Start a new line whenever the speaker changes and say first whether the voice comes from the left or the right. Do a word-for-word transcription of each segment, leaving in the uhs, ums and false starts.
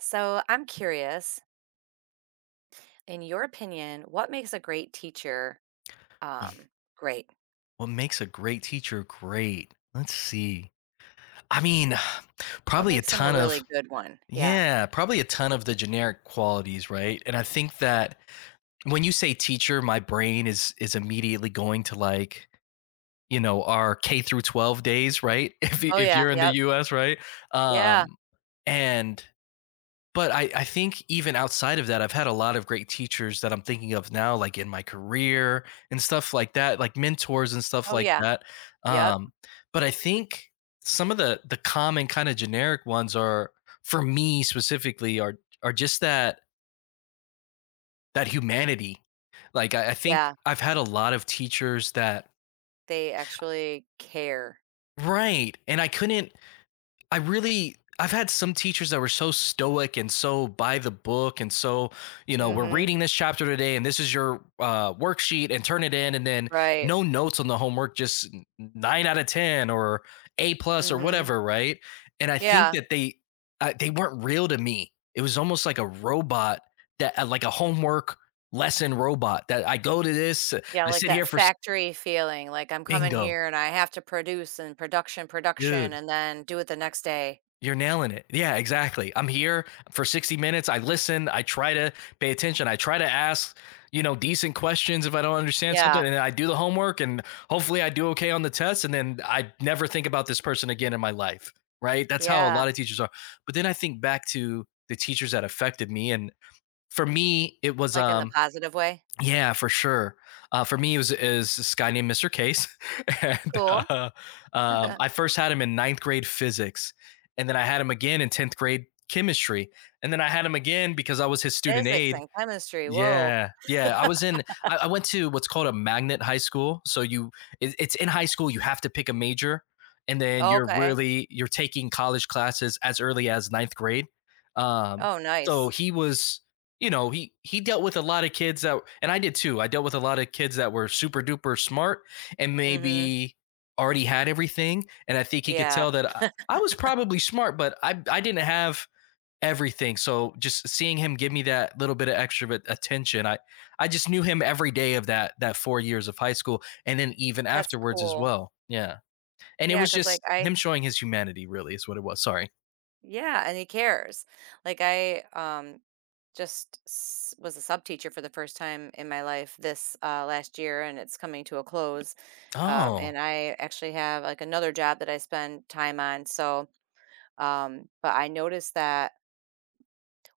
right: So I'm curious, in your opinion, what makes a great teacher
left: What
right: um great?
left: what makes a great teacher great? Let's see. I mean,
right: What
left: probably a
right: makes them a
left: ton of
right: really good one? Yeah.
left: yeah, probably a ton of the generic qualities, right? And I think that when you say teacher, my brain is is immediately going to, like, you know, our K through twelve days, right? If you-
right: Oh
left: if
right: yeah,
left: you're in the
right: yep.
left: U S, right?
right: Yeah.
left: Um and But I, I think even outside of that, I've had a lot of great teachers that I'm thinking of now, like in my career and stuff like that, like mentors and stuff
right: Oh
left: like
right: yeah.
left: that.
right: Yep.
left: Um, but I think some of the the common kind of generic ones are for me specifically are are just that that humanity. Like I, I think
right: Yeah.
left: I've had a lot of teachers that
right: They actually care.
left: right. And I couldn't I really I've had some teachers that were so stoic and so by the book and so, you know, we're
right: Mhm.
left: reading this chapter today and this is your uh, worksheet and turn it in, and then
right: Right.
left: no notes on the homework, just nine out of ten or A plus or
right: Mhm.
left: whatever, right? And I think
right: Yeah.
left: that they, uh, they weren't real to me. It was almost like a robot that, uh, like a homework lesson robot that I go to this,
right: Yeah,
left: I
right: like
left: sit
right: that
left: here for s-
right: factory feeling, like I'm coming
left: bingo.
right: here and I have to produce and production, production,
left: Dude.
right: and then do it the next day.
left: You're nailing it. Yeah, exactly. I'm here for sixty minutes. I listen. I try to pay attention. I try to ask, you know, decent questions if I don't understand something.
right: Yeah.
left: And I do the homework, and hopefully I do okay on the test. And then I never think about this person again in my life. Right. That's how a lot
right: Yeah.
left: of teachers are. But then I think back to the teachers that affected me. And for me, it was
right: Like in the
left: um
right: positive way.
left: yeah, for sure. Uh, for me, it was is this guy named mister Case, and
right: Cool.
left: uh, um, I first had him in ninth grade physics, and then I had him again in tenth grade chemistry, and then I had him again because I was his student
right: Physics
left: aide.
right: and chemistry. Whoa.
left: Yeah, yeah. I was in. I, I went to what's called a magnet high school. So you, it, it's in high school. You have to pick a major, and then you're
right: Okay.
left: really you're taking college classes as early as ninth grade. Um,
right: Oh,
left: so
right: nice.
left: he was, you know, he he dealt with a lot of kids that, and I did too. I dealt with a lot of kids that were super duper smart and
right: Mhm.
left: maybe already had everything. And I think he could
right: Yeah,
left: tell that I, I was probably smart, but I I didn't have everything. So just seeing him give me that little bit of extra attention, I I just knew him every day of that that four years of high school, and then even
right: that's
left: afterwards as
right: cool.
left: well. Yeah, and it
right: Yeah,
left: was
right: because
left: just
right: like,
left: him
right: I
left: showing his humanity. Really, is what it was. Sorry.
right: yeah, and he cares. Like, I, um, just s was a sub teacher for the first time in my life this, uh, last year, and it's coming to a close, um,
left: Oh,
right: and I actually have, like, another job that I spend time on, so, um, but I noticed that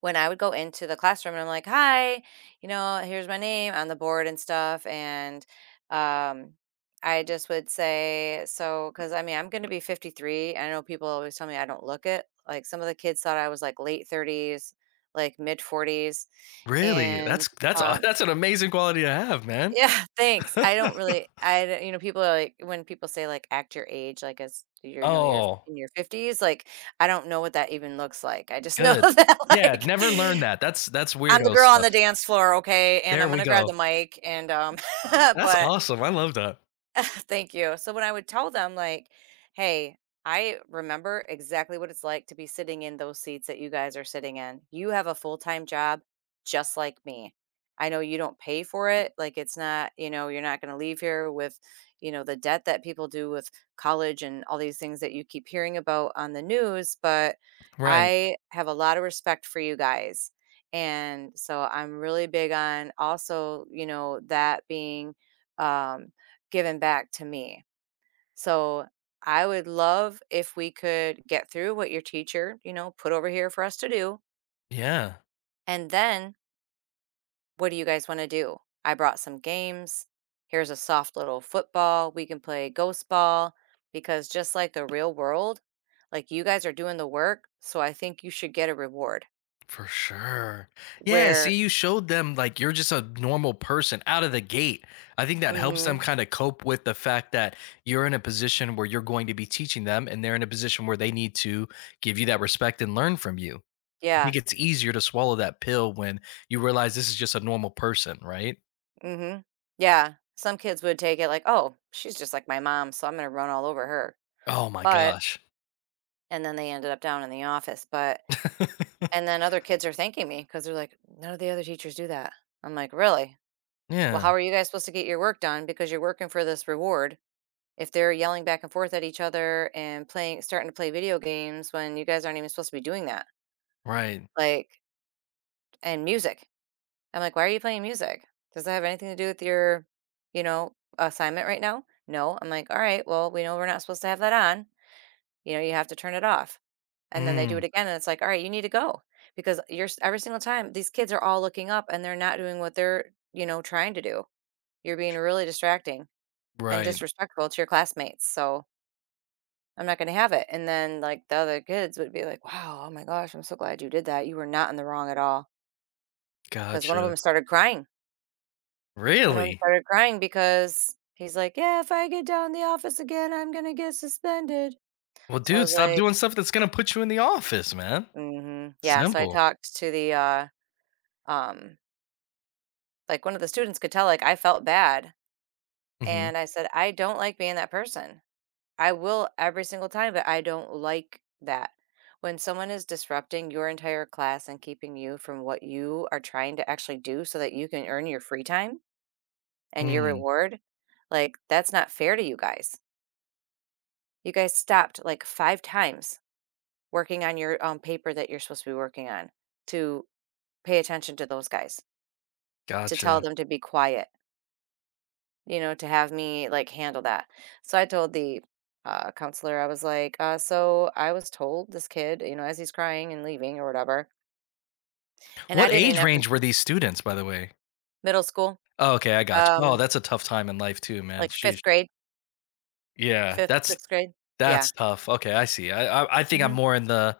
right: when I would go into the classroom and I'm like, "Hi, you know, here's my name on the board and stuff," and um, I just would say, "So," because I mean, I'm going to be fifty-three. I know people always tell me I don't look it. Like some of the kids thought I was like late thirties, like mid forties,
left: really?
right: and
left: That's that's
right: um,
left: that's an amazing quality to have, man.
right: yeah, thanks. I don't really, I don't- you know, people are like when people say like act your age, like as you know you're
left: Oh,
right: in your fifties like I don't know what that even looks like I just know
left: good.
right: that
left: Yeah,
right: like
left: never learned that. That's that's
right: I'm the
left: weirdo
right: girl on
left: stuff.
right: the dance floor, okay? And
left: There
right: I'm
left: we
right: gonna grab the
left: go.
right: mic and um
left: That's
right: but
left: awesome. I love that.
right: thank you. So when I would tell them like, "Hey, I remember exactly what it's like to be sitting in those seats that you guys are sitting in. You have a full-time job just like me. I know you don't pay for it. Like it's not, you know, you're not going to leave here with, you know, the debt that people do with college and all these things that you keep hearing about on the news, but
left: Right.
right: I have a lot of respect for you guys." And so I'm really big on also, you know, that being um given back to me. So I would love if we could get through what your teacher, you know, put over here for us to do.
left: Yeah.
right: And then what do you guys want to do? I brought some games. Here's a soft little football. We can play ghost ball because just like the real world, like you guys are doing the work. So I think you should get a reward
left: For sure. Yeah,
right: where,
left: see, you showed them, like, you're just a normal person out of the gate. I think that helps them
right: mm-hmm,
left: kind of cope with the fact that you're in a position where you're going to be teaching them, and they're in a position where they need to give you that respect and learn from you. I
right: yeah,
left: think it's easier to swallow that pill when you realize this is just a normal person, right?
right: mm-hmm, yeah, some kids would take it like, oh, she's just like my mom. So I'm going to run all over her.
left: Oh my
right: But
left: gosh.
right: and then they ended up down in the office, but and then other kids are thanking me because 'cause they're like, "None of the other teachers do that." I'm like, "Really? Well, how
left: Yeah,
right: are you guys supposed to get your work done because you're working for this reward if they're yelling back and forth at each other and playing starting to play video games when you guys aren't even supposed to be doing that?"
left: right.
right: Like and music. I'm like, "Why are you playing music? Does that have anything to do with your, you know, assignment right now?" "No." I'm like, "All right, well, we know we're not supposed to have that on. You know, you have to turn it off." And then they do
left: Mm,
right: it again, and it's like, "All right, you need to go," because you're s every single time, these kids are all looking up, and they're not doing what they're, you know, trying to do. You're being really distracting and
left: right.
right: disrespectful to your classmates, so I'm not gonna have it, and then, like, the other kids would be like, "Wow, oh my gosh, I'm so glad you did that. You were not in the wrong at all. Because one of
left: Gotcha.
right: them started crying. One of them
left: Really?
right: started crying because he's like, "Yeah, if I get down in the office again, I'm gonna get suspended."
left: Well,
right: So I
left: dude,
right: was
left: stop
right: like,
left: doing stuff that's going to put you in the office, man.
right: mm-hmm. Yeah, so I
left: Simple.
right: talked to the, uh, um like one of the students could tell like I felt bad
left: Mhm.
right: and I said, "I don't like being that person. I will every single time, but I don't like that." When someone is disrupting your entire class and keeping you from what you are trying to actually do so that you can earn your free time and your
left: Mm,
right: reward, like that's not fair to you guys. You guys stopped like five times working on your um, paper that you're supposed to be working on to pay attention to those guys, to tell
left: gotcha.
right: them to be quiet. You know, to have me like handle that. So I told the uh, counselor, I was like, uh, so I was told this kid, you know, as he's crying and leaving or whatever, and I
left: What
right: didn't even
left: age
right: have to
left: range were these students, by the way?
right: middle school,
left: Oh, okay, I gotcha. Oh,
right: um,
left: that's a tough time in life too, man.
right: like
left: Sheesh.
right: fifth grade,
left: Yeah,
right: fifth,
left: that's
right: sixth grade. Yeah.
left: that's tough. Okay, I see. I I, I think I'm
right: Hmm.
left: more in the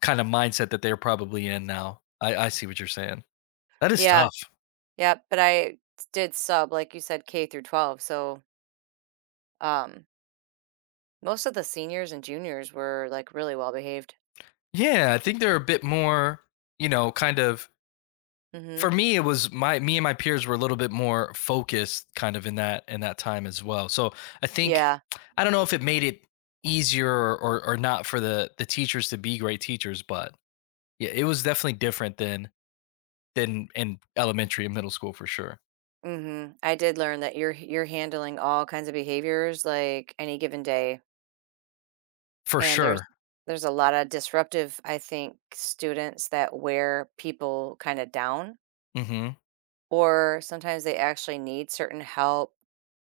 left: kind of mindset that they're probably in now. I, I see what you're saying. That is
right: Yeah.
left: tough.
right: Yeah. But I did sub, like you said, K through twelve. So um, most of the seniors and juniors were like really well behaved.
left: Yeah, I think they're a bit more, you know, kind of
right: Hmm.
left: for me it was my me and my peers were a little bit more focused kind of in that in that time as well. So I think
right: Yeah.
left: I don't know if it made it easier or or, or not for the the teachers to be great teachers, but yeah, it was definitely different than than in elementary and middle school for sure.
right: Hmm. I did learn that you're you're handling all kinds of behaviors like any given day.
left: For
right: And there's
left: sure.
right: there's a lot of disruptive, I think, students that wear people kind of down,
left: Hmm.
right: or sometimes they actually need certain help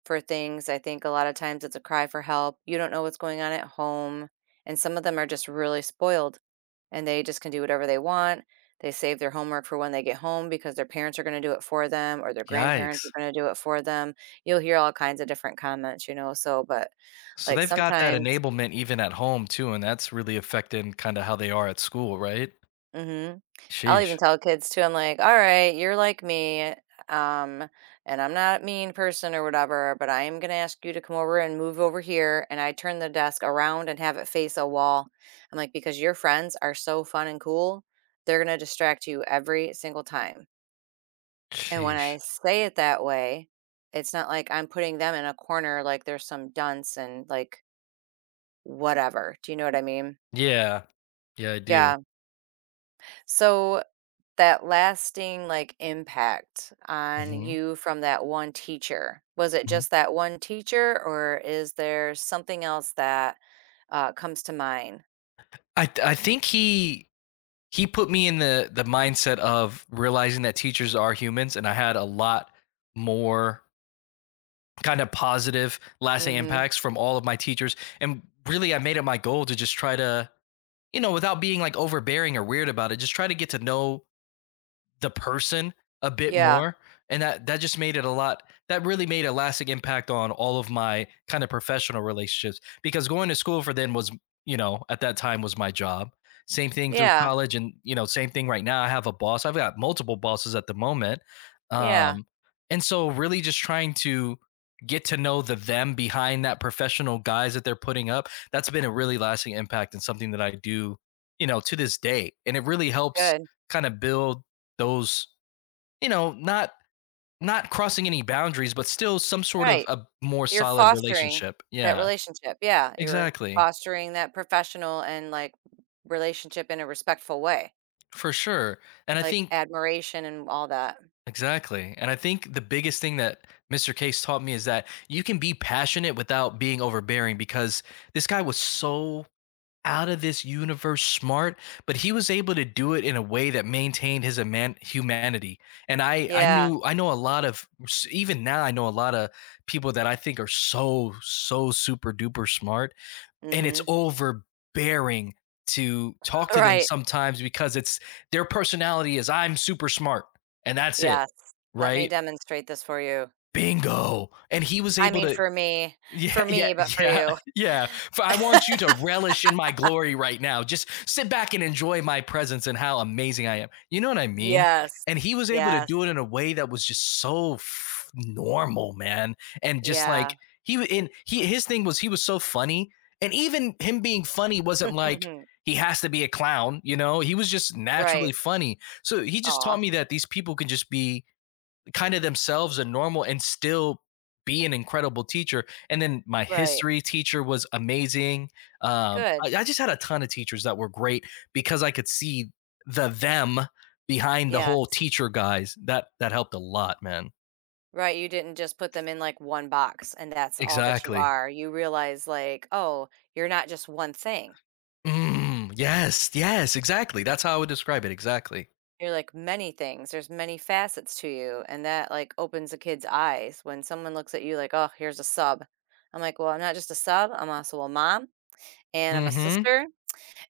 right: for things. I think a lot of times it's a cry for help. You don't know what's going on at home. And some of them are just really spoiled and they just can do whatever they want. They save their homework for when they get home because their parents are going to do it for them or their grandparents are
left: Yikes.
right: going to do it for them. You'll hear all kinds of different comments, you know. So, but
left: So
right: like
left: they've got that
right: sometimes.
left: enablement even at home too, and that's really affecting kind of how they are at school, right?
right: Mhm. I'll even
left: Sheesh.
right: tell kids too, I'm like, "All right, you're like me, um, and I'm not a mean person or whatever, but I am gonna ask you to come over and move over here," and I turn the desk around and have it face a wall. I'm like, "Because your friends are so fun and cool, they're gonna distract you every single time." And when I
left: Sheesh.
right: say it that way, it's not like I'm putting them in a corner like they're some dunce and like whatever. Do you know what I mean?
left: Yeah, yeah, I do.
right: Yeah. So that lasting, like, impact on
left: Hmm.
right: you from that one teacher? Was it
left: Hmm.
right: just that one teacher, or is there something else that, uh, comes to mind?
left: I I think he he put me in the the mindset of realizing that teachers are humans. And I had a lot more kind of positive lasting
right: Mhm.
left: impacts from all of my teachers, and really I made it my goal to just try to, you know, without being, like, overbearing or weird about it, just try to get to know the person a bit
right: Yeah.
left: more. And that that just made it a lot, that really made a lasting impact on all of my kind of professional relationships, because going to school for then was, you know, at that time was my job, same thing through
right: Yeah.
left: college, and you know, same thing right now. I have a boss, I've got multiple bosses at the moment.
right: Yeah.
left: Um, and so really just trying to get to know the them behind that professional guys that they're putting up, that's been a really lasting impact, and something that I do, you know, to this day, and it really helps
right: Good.
left: kind of build those, you know, not not crossing any boundaries, but still some sort of
right: Right.
left: a more
right: You're
left: solid
right: fostering
left: relationship.
right: that
left: Yeah,
right: relationship. Yeah, you are
left: exactly.
right: fostering that professional and, like, relationship in a respectful way,
left: For sure. And I
right: like
left: think
right: admiration and all that.
left: exactly. And I think the biggest thing that mister Case taught me is that you can be passionate without being overbearing, because this guy was so out of this universe smart, but he was able to do it in a way that maintained his eman humanity. And I I
right: Yeah.
left: knew, I know a lot of, even now, I know a lot of people that I think are so, so super duper smart, and it's
right: Mhm.
left: overbearing to talk to them
right: Right.
left: sometimes because it's their personality is, "I'm super smart," and that's it,
right: Yes. "Let me
left: right?
right: demonstrate this for you."
left: Bingo, and he was
right: I
left: able
right: mean,
left: to
right: for me
left: yeah,
right: for
left: yeah,
right: me, but for
left: yeah,
right: you.
left: yeah. For, I want you to relish in my glory right now. Just sit back and enjoy my presence and how amazing I am. You know what I mean?
right: Yes.
left: And he was able to
right: Yes.
left: do it in a way that was just so f- normal, man. And just
right: Yeah.
left: like he w- and he,
right: Some.
left: his thing was he was so funny. And even him being funny wasn't like he has to be a clown, you know? He was just naturally
right: Right.
left: funny. So he just
right: Aw,
left: taught me that these people can just be kind of themselves and normal and still be an incredible teacher. And then my
right: right.
left: history teacher was amazing. Um,
right: Good.
left: I, I just had a ton of teachers that were great because I could see the them behind the whole
right: Yes.
left: teacher guys. That that helped a lot, man.
right: Right, you didn't just put them in, like, one box, and that's all that you
left: Exactly.
right: are. You realize, like, "Oh, you're not just one thing.
left: Mm, yes, yes, exactly. That's how I would describe it. Exactly.
right: You're, like, many things. There's many facets to you," and that, like, opens a kid's eyes. When someone looks at you like, "Oh, here's a sub." I'm like, "Well, I'm not just a sub, I'm also a mom, and I'm a
left: Mm-hmm.
right: sister."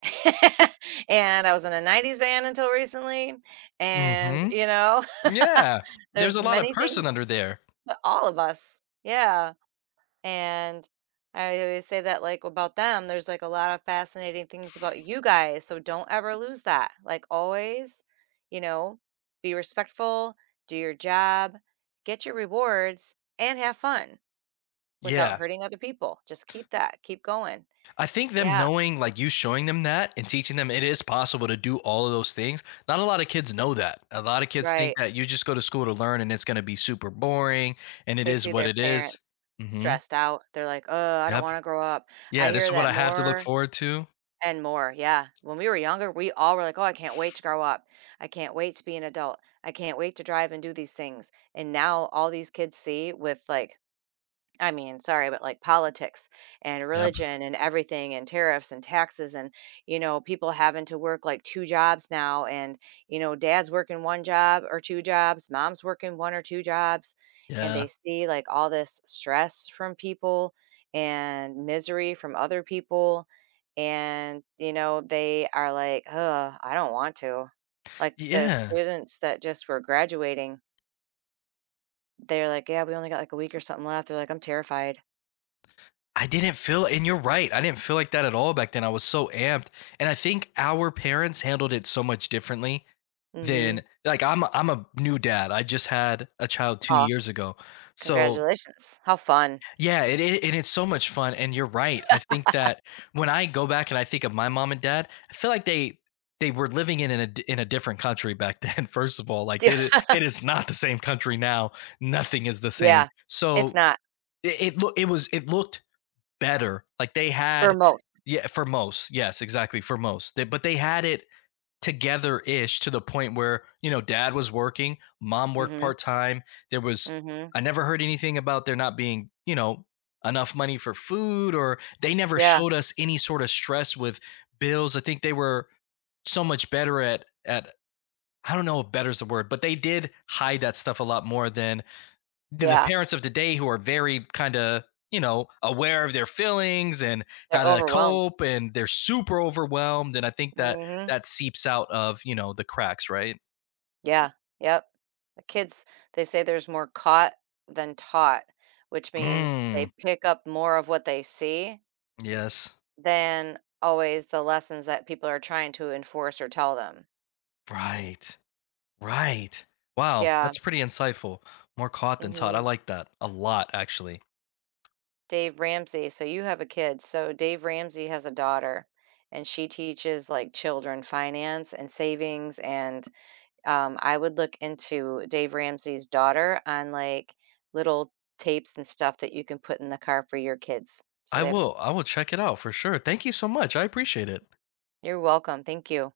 right: And I was in a nineties band until recently. And,
left: Mm-hmm.
right: you know,
left: Yeah. There's
right: there's
left: a lot of
right: many
left: person
right: things
left: under there.
right: to all of us. Yeah. And I always say that, like, about them, there's like a lot of fascinating things about you guys. So don't ever lose that. Like, always, you know, be respectful, do your job, get your rewards, and have fun without
left: Yeah.
right: hurting other people. Just keep that, keep going.
left: I think them
right: Yeah.
left: knowing, like you showing them that and teaching them, it is possible to do all of those things. Not a lot of kids know that. A lot of kids think
right: Right.
left: that you just go to school to learn, and it's going to be super boring and it
right: They
left: is
right: see
left: what
right: their
left: it
right: parents
left: is. Mhm.
right: stressed out. They're like, "Oh, I don't
left: Yep.
right: wanna grow up." I
left: Yeah, this
right: hear
left: is what
right: that
left: I have to look
right: more
left: forward to.
right: and more, yeah. When we were younger, we all were like, "Oh, I can't wait to grow up. I can't wait to be an adult. I can't wait to drive and do these things." And now all these kids see with, like, I mean, sorry, but like politics and
left: Yep.
right: religion and everything and tariffs and taxes and, you know, people having to work like two jobs now. And, you know, dad's working one job or two jobs, mom's working one or two jobs. And
left: Yeah.
right: they see like all this stress from people and misery from other people. And, you know, they are like, oh, I don't want to. Like the
left: Yeah.
right: students that just were graduating, they're like, yeah, we only got like a week or something left. They're like, I'm terrified.
left: I didn't feel and you're right. I didn't feel like that at all back then. I was so amped. And I think our parents handled it so much differently
right: Mm
left: than,
right: hmm.
left: like, I'm I'm a new dad. I just had a child two
right: Aw,
left: years ago. So
right: congratulations. How fun.
left: yeah, it, it and it's so much fun. And you're right. I think that when I go back and I think of my mom and dad, I feel like they they were living in a in a different country back then. First of all, like
right: Yeah,
left: it i- it is not the same country now. Nothing is the same.
right: yeah. It's
left: So
right: not
left: it it, loo- it was, it looked better. Like they
right: for
left: had,
right: most.
left: yeah, for most, yes, exactly, for most. They- but they had it together ish to the point where, you know, dad was working, mom worked
right: Mhm,
left: part time. There was,
right: mhm.
left: I never heard anything about there not being, you know, enough money for food, or they never
right: Yeah,
left: showed us any sort of stress with bills. I think they were so much better at, at, I don't know if better is the word, but they did hide that stuff a lot more than the the
right: yeah.
left: parents of today, who are very kind of, you know, aware of their feelings and
right: They're
left: how to
right: overwhelmed.
left: cope, and they're super overwhelmed. And I think that
right: Mhm.
left: that seeps out of, you know, the cracks, right?
right: Yeah, yep. The kids, they say there's more caught than taught, which means they
left: Mm,
right: pick up more of what they see
left: yes.
right: than always the lessons that people are trying to enforce or tell them.
left: Right. Right. Wow,
right: Yeah,
left: that's pretty insightful. More caught than taught, I
right: mhm.
left: like that a lot actually.
right: Dave Ramsey, so you have a kid. So Dave Ramsey has a daughter and she teaches like children finance and savings and um I would look into Dave Ramsey's daughter on like little tapes and stuff that you can put in the car for your kids. So
left: i
right: they
left: will I will check it out for sure. Thank you so much, I appreciate it.
right: you're welcome. Thank you.